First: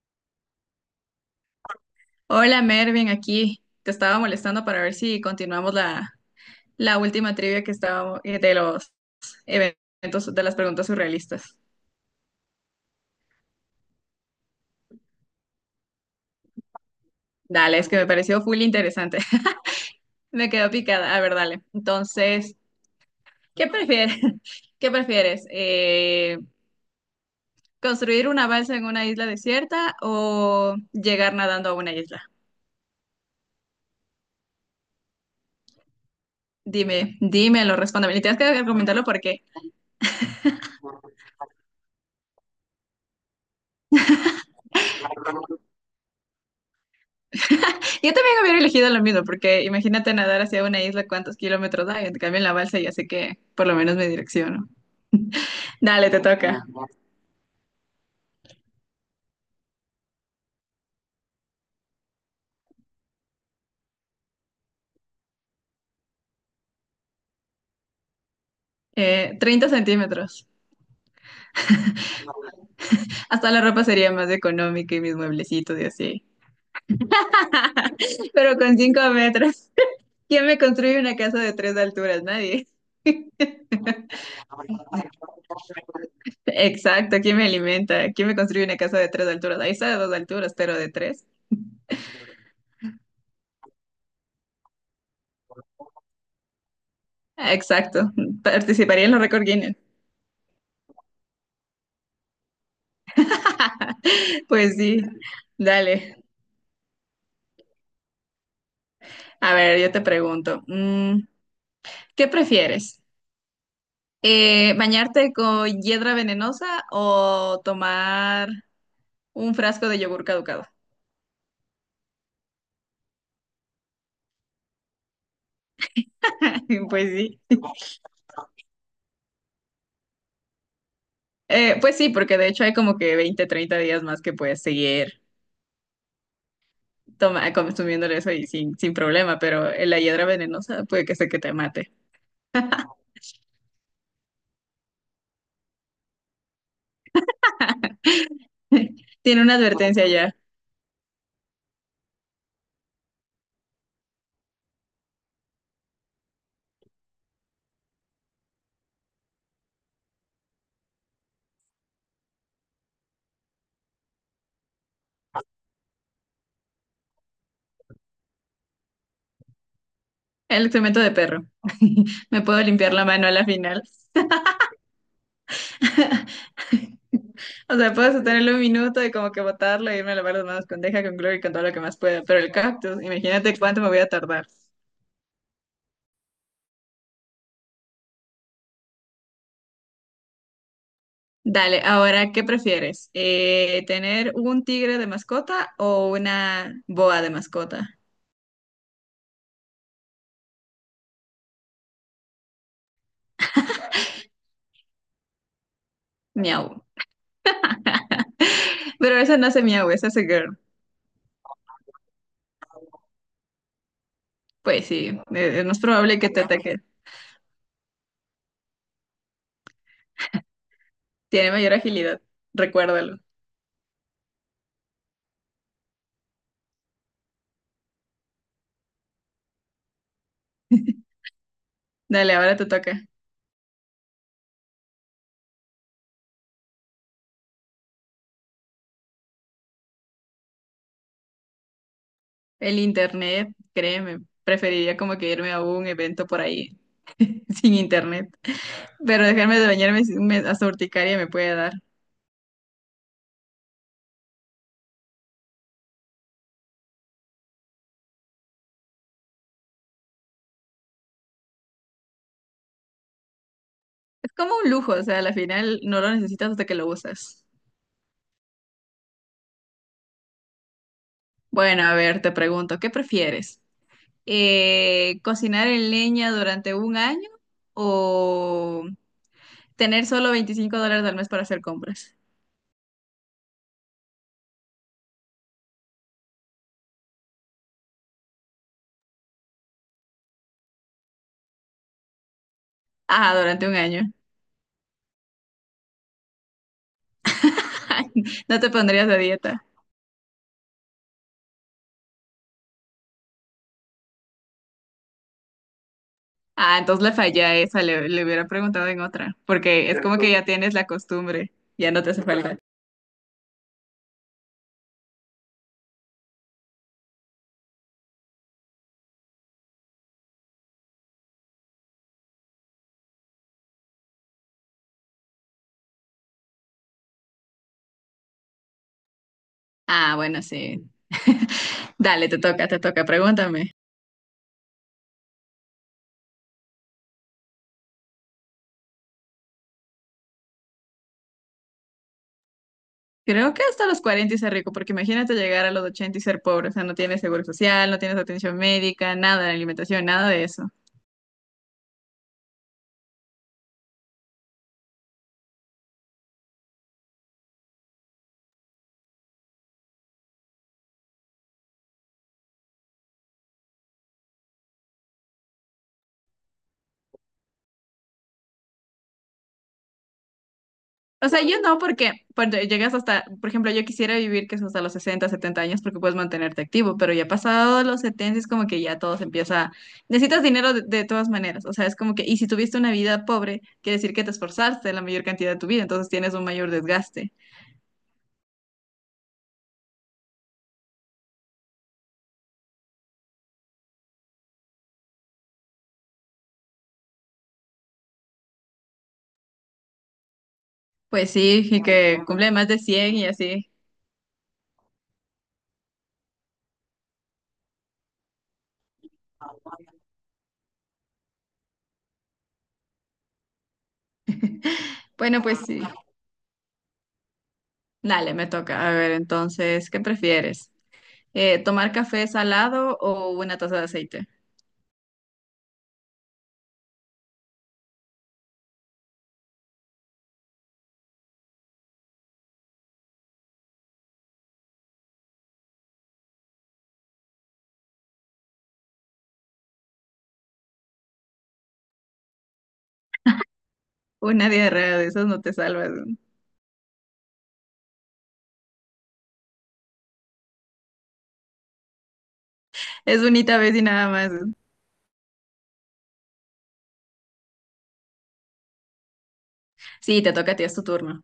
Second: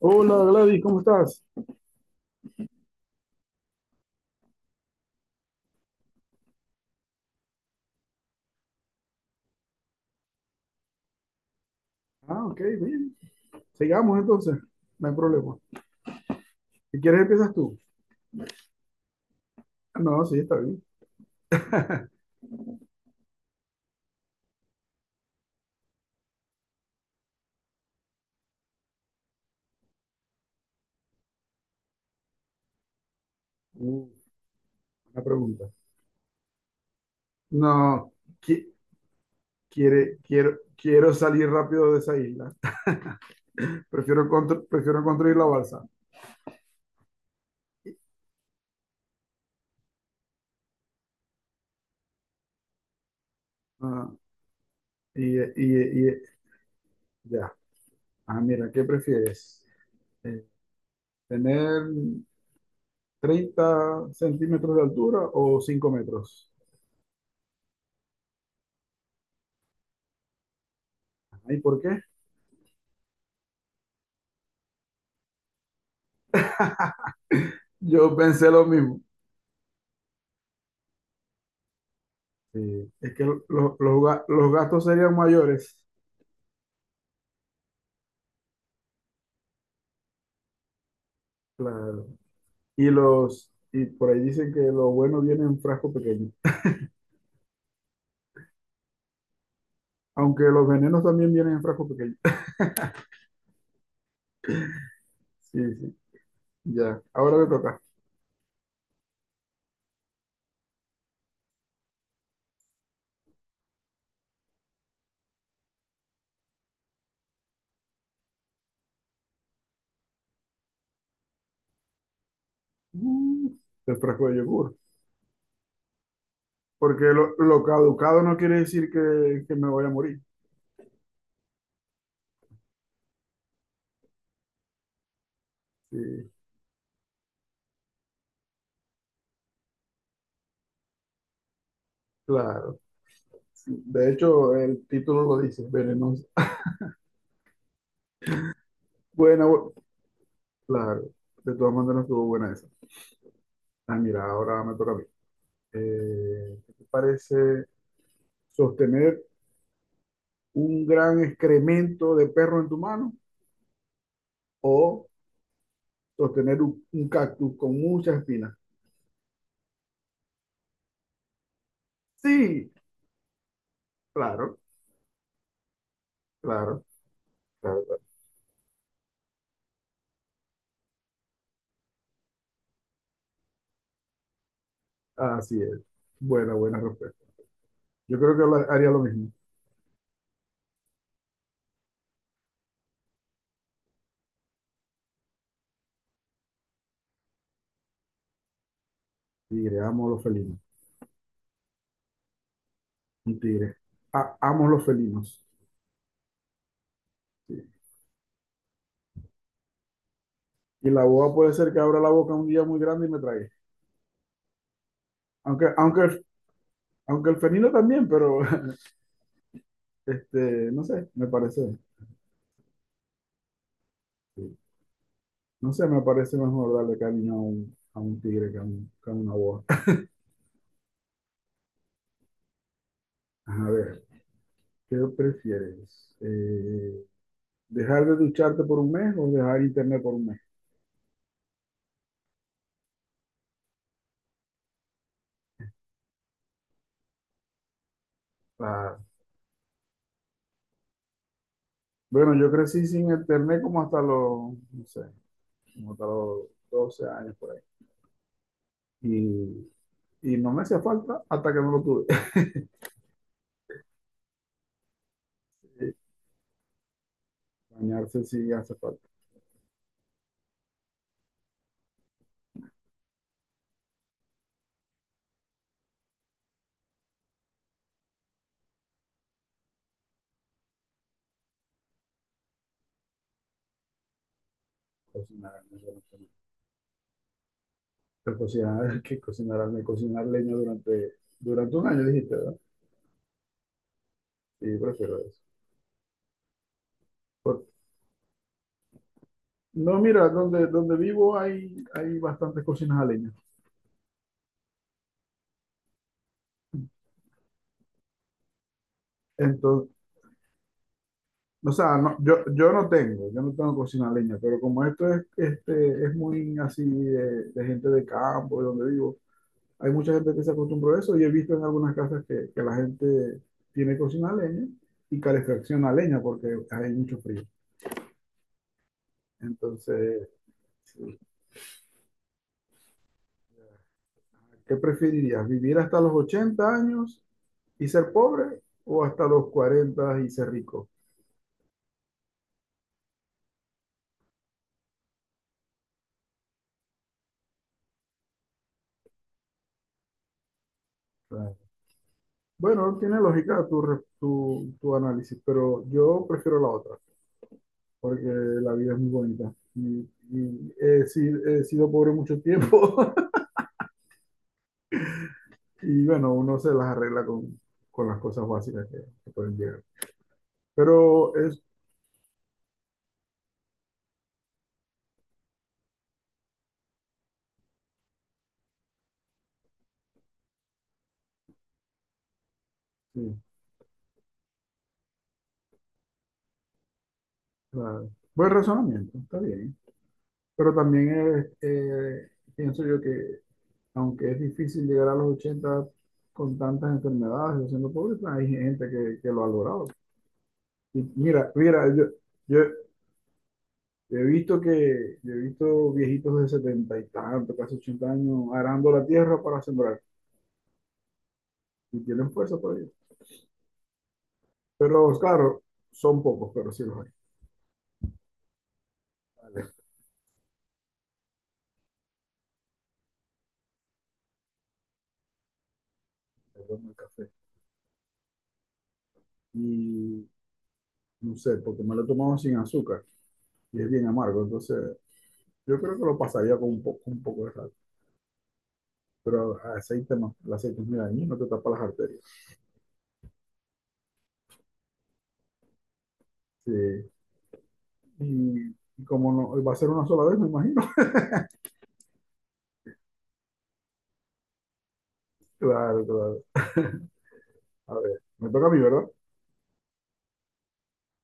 Hola Gladys, ¿cómo estás? Hola Mervin, aquí te estaba molestando para ver si continuamos la última trivia que estábamos de los eventos, de las preguntas surrealistas. Ah, ok, bien. Sigamos entonces, no hay problema. Si quieres empiezas tú. Dale, es que me pareció full interesante. Ah, no, sí, Me está quedo bien. picada. A ver, dale. Entonces, ¿qué prefieres? ¿Qué prefieres? ¿Construir una balsa en una isla desierta o llegar nadando a una isla? Uh, una pregunta. Dime, dímelo, No, respóndeme. Y tienes que qui- argumentarlo porque. Quiero salir rápido de esa isla. Prefiero construir la balsa. Yo también hubiera elegido lo mismo, porque imagínate nadar hacia una isla, ¿cuántos kilómetros hay? En cambio, en la balsa ya sé que por lo menos Ah, me direcciono. y, y, Dale, te y- toca. ya. Ah, mira, ¿qué prefieres? Eh, ¿Tener 30 centímetros de altura o 5 metros? 30 centímetros. ¿Y por qué? Hasta la ropa sería más económica y mis mueblecitos y así. Yo pensé Pero lo con mismo. 5 metros, ¿quién me construye una casa de tres alturas? Sí, Nadie. es que los, los gastos serían mayores, Exacto, ¿quién me alimenta? ¿Quién me construye una casa de tres alturas? Ahí está de dos alturas, pero de tres. claro. Y por ahí dicen que los buenos vienen en frasco pequeño. Exacto, participaría en los récord Guinness. Aunque los venenos también vienen en frasco pequeño. Pues sí, Sí, sí, dale. ya. Ahora te toca. A ver, yo te pregunto. ¿Qué prefieres? ¿Bañarte con hiedra venenosa o tomar un frasco de yogur caducado? Mm, el frasco de yogur. Porque Pues sí. lo caducado no quiere decir que me voy a morir. Pues sí, porque de hecho hay como que 20, 30 días más que puedes seguir Sí, consumiendo eso y sin problema, pero la hiedra venenosa puede que sea que te mate. claro. Sí, de hecho, el título lo dice, venenos. Tiene Buena, una bu- advertencia ya. claro. De todas maneras estuvo buena esa. Ah, mira, ahora me toca a mí. ¿Qué te parece? Sostener un gran excremento de perro en tu mano o sostener un cactus con muchas espinas. El excremento de perro. Me puedo Sí, limpiar la mano a la final. claro, claro, O claro, sea, claro. puedo sostenerlo un minuto y como que botarlo y irme a lavar las manos con deja, con cloro y con todo lo que más pueda. Pero el cactus, imagínate cuánto me voy a tardar. Así es. Buena, buena respuesta. Yo creo que haría lo mismo. Dale, ahora, ¿qué prefieres? ¿Tener un tigre de mascota o una boa de mascota? Tigre, amo los felinos. Un tigre. Amo los felinos. Miau. Sí. Pero esa no hace miau, esa hace girl. Y la boa puede ser que abra la boca un día muy grande y me trague. Pues sí, es Aunque, más probable aunque, que te ataque. aunque el felino también, pero este, no sé, me Tiene mayor parece. agilidad, recuérdalo. Sí. No sé, me parece mejor darle cariño a a un tigre que que a una boa. Dale, ahora te toca. A ver, ¿qué prefieres? ¿Dejar de ducharte por un mes o dejar internet por un mes? El internet, créeme, preferiría como que irme a un evento por ahí, sin internet. Ah, Pero dejarme de bañarme sí hasta urticaria me puede dar. bueno, yo crecí sin internet como hasta los, no sé, como hasta los 12 años por ahí. Y, y no me hacía falta hasta que no lo tuve. Es como un lujo, o sea, a la final no lo necesitas hasta que lo usas. Bañarse sí hace falta. Bueno, a ver, te pregunto, ¿qué prefieres? ¿Cocinar en leña durante un año o tener solo $25 al mes para hacer compras? Cocinar, no sé, no sé. Pero cocinar, que cocinar, me cocinar leña durante 1 año, dijiste, ¿verdad? Ah, durante un año. Sí, prefiero eso. Porque No te pondrías a dieta. no, mira, donde vivo hay, hay bastantes cocinas a leña. Ah, entonces le fallé a esa, le hubiera preguntado en otra, porque Entonces, es como que ya tienes la costumbre, o ya sea, no te no, hace falta. Yo no tengo cocina a leña, pero como esto es, este, es muy así de gente de campo, de donde vivo, hay mucha gente que se acostumbró a eso y he visto en algunas casas que la gente tiene cocina a leña y calefacción a leña porque hay mucho frío. Ah, Entonces, bueno, sí. sí, Dale, te toca, pregúntame. ¿qué preferirías? ¿Vivir hasta los 80 años y ser pobre o hasta los 40 y ser rico? Creo que hasta los 40 y ser rico, porque imagínate llegar a los 80 y ser pobre, o sea, no tienes seguro social, no tienes atención médica, nada de alimentación, nada de eso. Bueno, tiene lógica tu análisis, pero yo prefiero la otra, porque la vida es muy bonita. Y he, si- He sido pobre mucho tiempo y bueno, uno se las arregla con las cosas básicas que pueden llegar. O Pero sea, yo es, no, porque cuando llegas hasta, por ejemplo, yo quisiera vivir que es hasta los 60 70 años porque puedes mantenerte activo, pero ya pasado los 70 es como que ya todo se empieza, necesitas dinero de todas maneras, o sea, es como que, y si tuviste una vida sí, pobre, quiere decir que te esforzaste la mayor cantidad de tu vida, entonces tienes un mayor desgaste. claro, buen razonamiento, está bien. Pero también pienso yo que aunque es difícil llegar a los 80 con tantas enfermedades o siendo pobre, pues, hay gente que lo ha logrado. Y Pues mira, sí, y mira, yo... que cumple Yo, más de 100 y así. Yo he visto yo he visto viejitos de 70 y tanto, casi 80 años, arando la tierra para sembrar y tienen fuerza por ello. Pero Bueno, pues claro, sí. son pocos, pero sí los hay. Dale, me toca. A ver, Vale, entonces, ¿qué prefieres? ¿Tomar café salado o una taza de aceite? perdón el café. Y no sé, porque me lo he tomado sin azúcar y es bien amargo, entonces yo creo que lo pasaría con un poco de sal. Pero aceite no, el aceite es muy dañino, te tapa las arterias. Una diarrea de esas no te salvas, ¿no? Sí. Y como no, va a ser una sola vez, me imagino. Es bonita vez y nada más, ¿no? Claro, claro. A ver, me toca a mí, ¿verdad? Sí, te toca a ti, es tu turno.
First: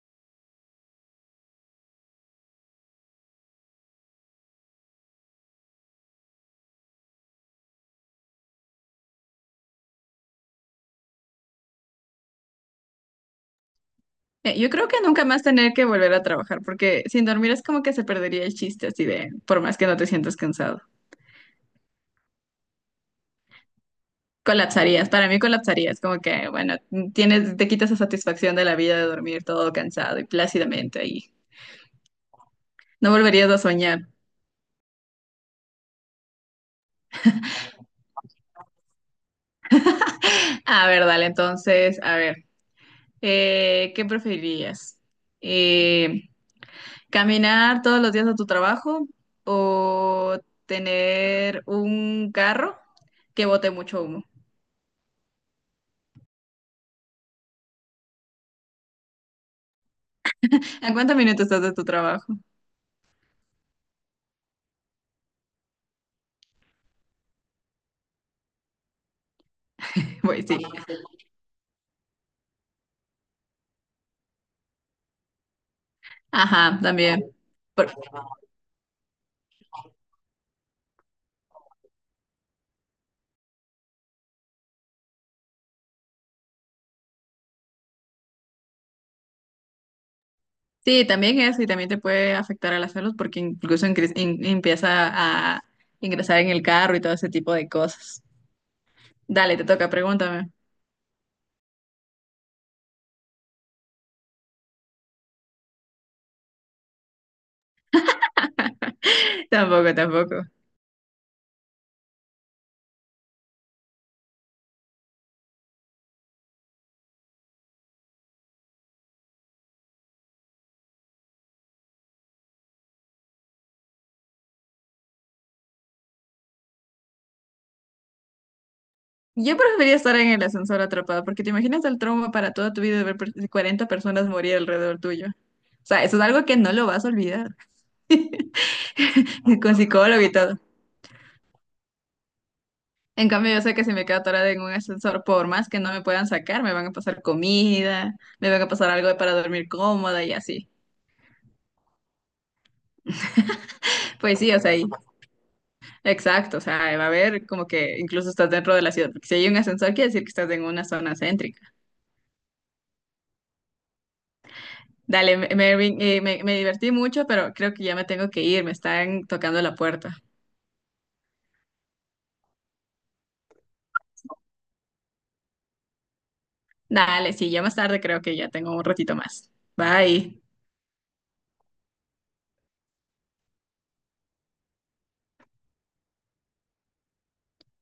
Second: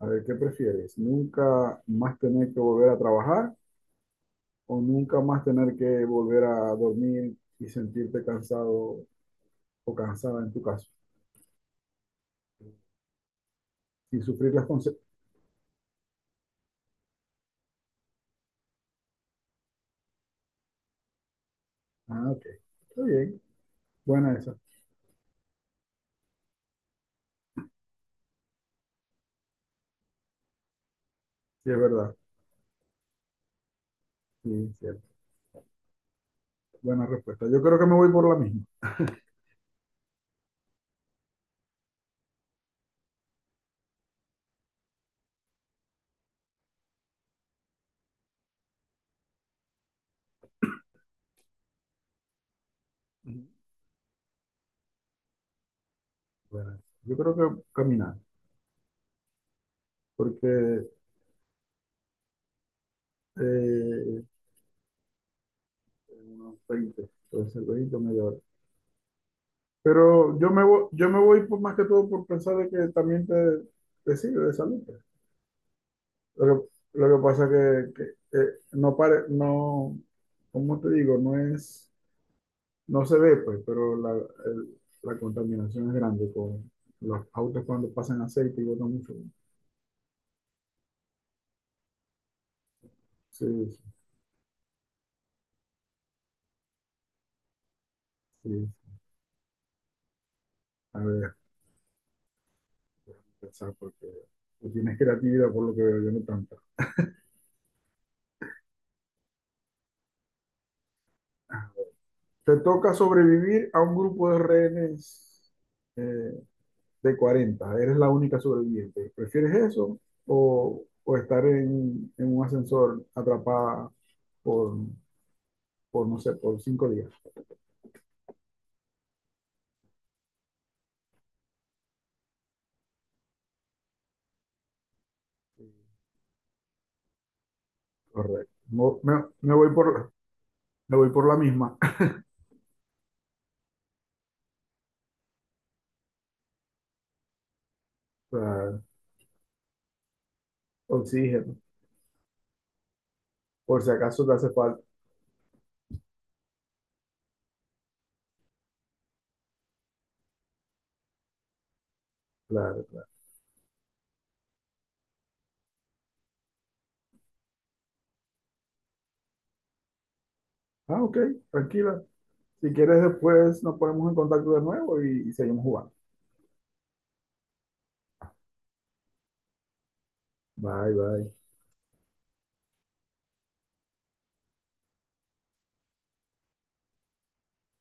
A ver, ¿qué prefieres? ¿Nunca más tener que volver a trabajar o nunca más tener que volver a dormir y sentirte cansado o cansada en tu caso? Sin sufrir las Yo creo que consecuencias. nunca más tener que volver a trabajar, porque sin dormir es como que se perdería el chiste, así de, por más que no te sientas cansado. Ah, ok. Está bien. Buena esa. Colapsarías, para mí colapsarías, como que, bueno, tienes, te quitas la satisfacción de la vida de dormir todo cansado y plácidamente ahí. Sí, es verdad. No volverías a soñar. Sí, cierto. Buena respuesta. Yo creo que me voy por la misma. A ver, dale, entonces, a ver. ¿Qué preferirías? Eh, ¿Caminar todos los días a tu trabajo o tener un carro que Ujú. bote mucho humo? Buena. Yo creo que caminar, ¿En porque cuántos minutos estás de tu trabajo? eh, unos 20, puede ser 20 o media hora. Voy, Pero sí. Yo me voy por, más que todo por pensar de que también te sirve de salud. Lo Ajá, lo también. que pasa Por- que no pare, no, cómo te digo, no es, no se ve, pues, pero el- la contaminación es grande con los autos cuando pasan aceite y botan mucho. sí, también eso y también te puede afectar a las salud porque Sí, incluso sí, empieza a ingresar en el carro y todo ese tipo de cosas. sí. Dale, te toca, pregúntame. A ver, déjame pensar porque tú tienes creatividad por lo que veo, yo no tanta. Tampoco, tampoco. Te toca sobrevivir a un grupo de rehenes eh, de 40, eres la única sobreviviente. ¿Prefieres eso o estar en un ascensor atrapada por, por, no sé, por 5 días? Yo preferiría estar en el ascensor atrapada, porque te imaginas el trauma para toda tu vida de ver 40 personas morir alrededor tuyo. O sea, eso es algo que no lo vas a olvidar, Correcto. Me voy con por, psicólogo y todo. me voy por la misma. En cambio, yo sé que si me quedo atorada en un ascensor, por más que no me puedan sacar, me van a pasar comida, O me van a sea, pasar algo para dormir cómoda y así. oxígeno, por si acaso te Pues sí, hace o sea, falta. exacto, o sea, va a haber como que incluso estás dentro de la ciudad, porque si hay un ascensor, quiere decir que estás en una zona céntrica. Claro, claro. Dale, Mervin, me divertí mucho, pero creo que ya me tengo que ir, me están tocando la puerta. Ah, ok, tranquila. Si quieres, después nos ponemos en contacto de nuevo y seguimos jugando. Dale, sí, ya más tarde creo que ya tengo un ratito más. Bye. Bye, bye.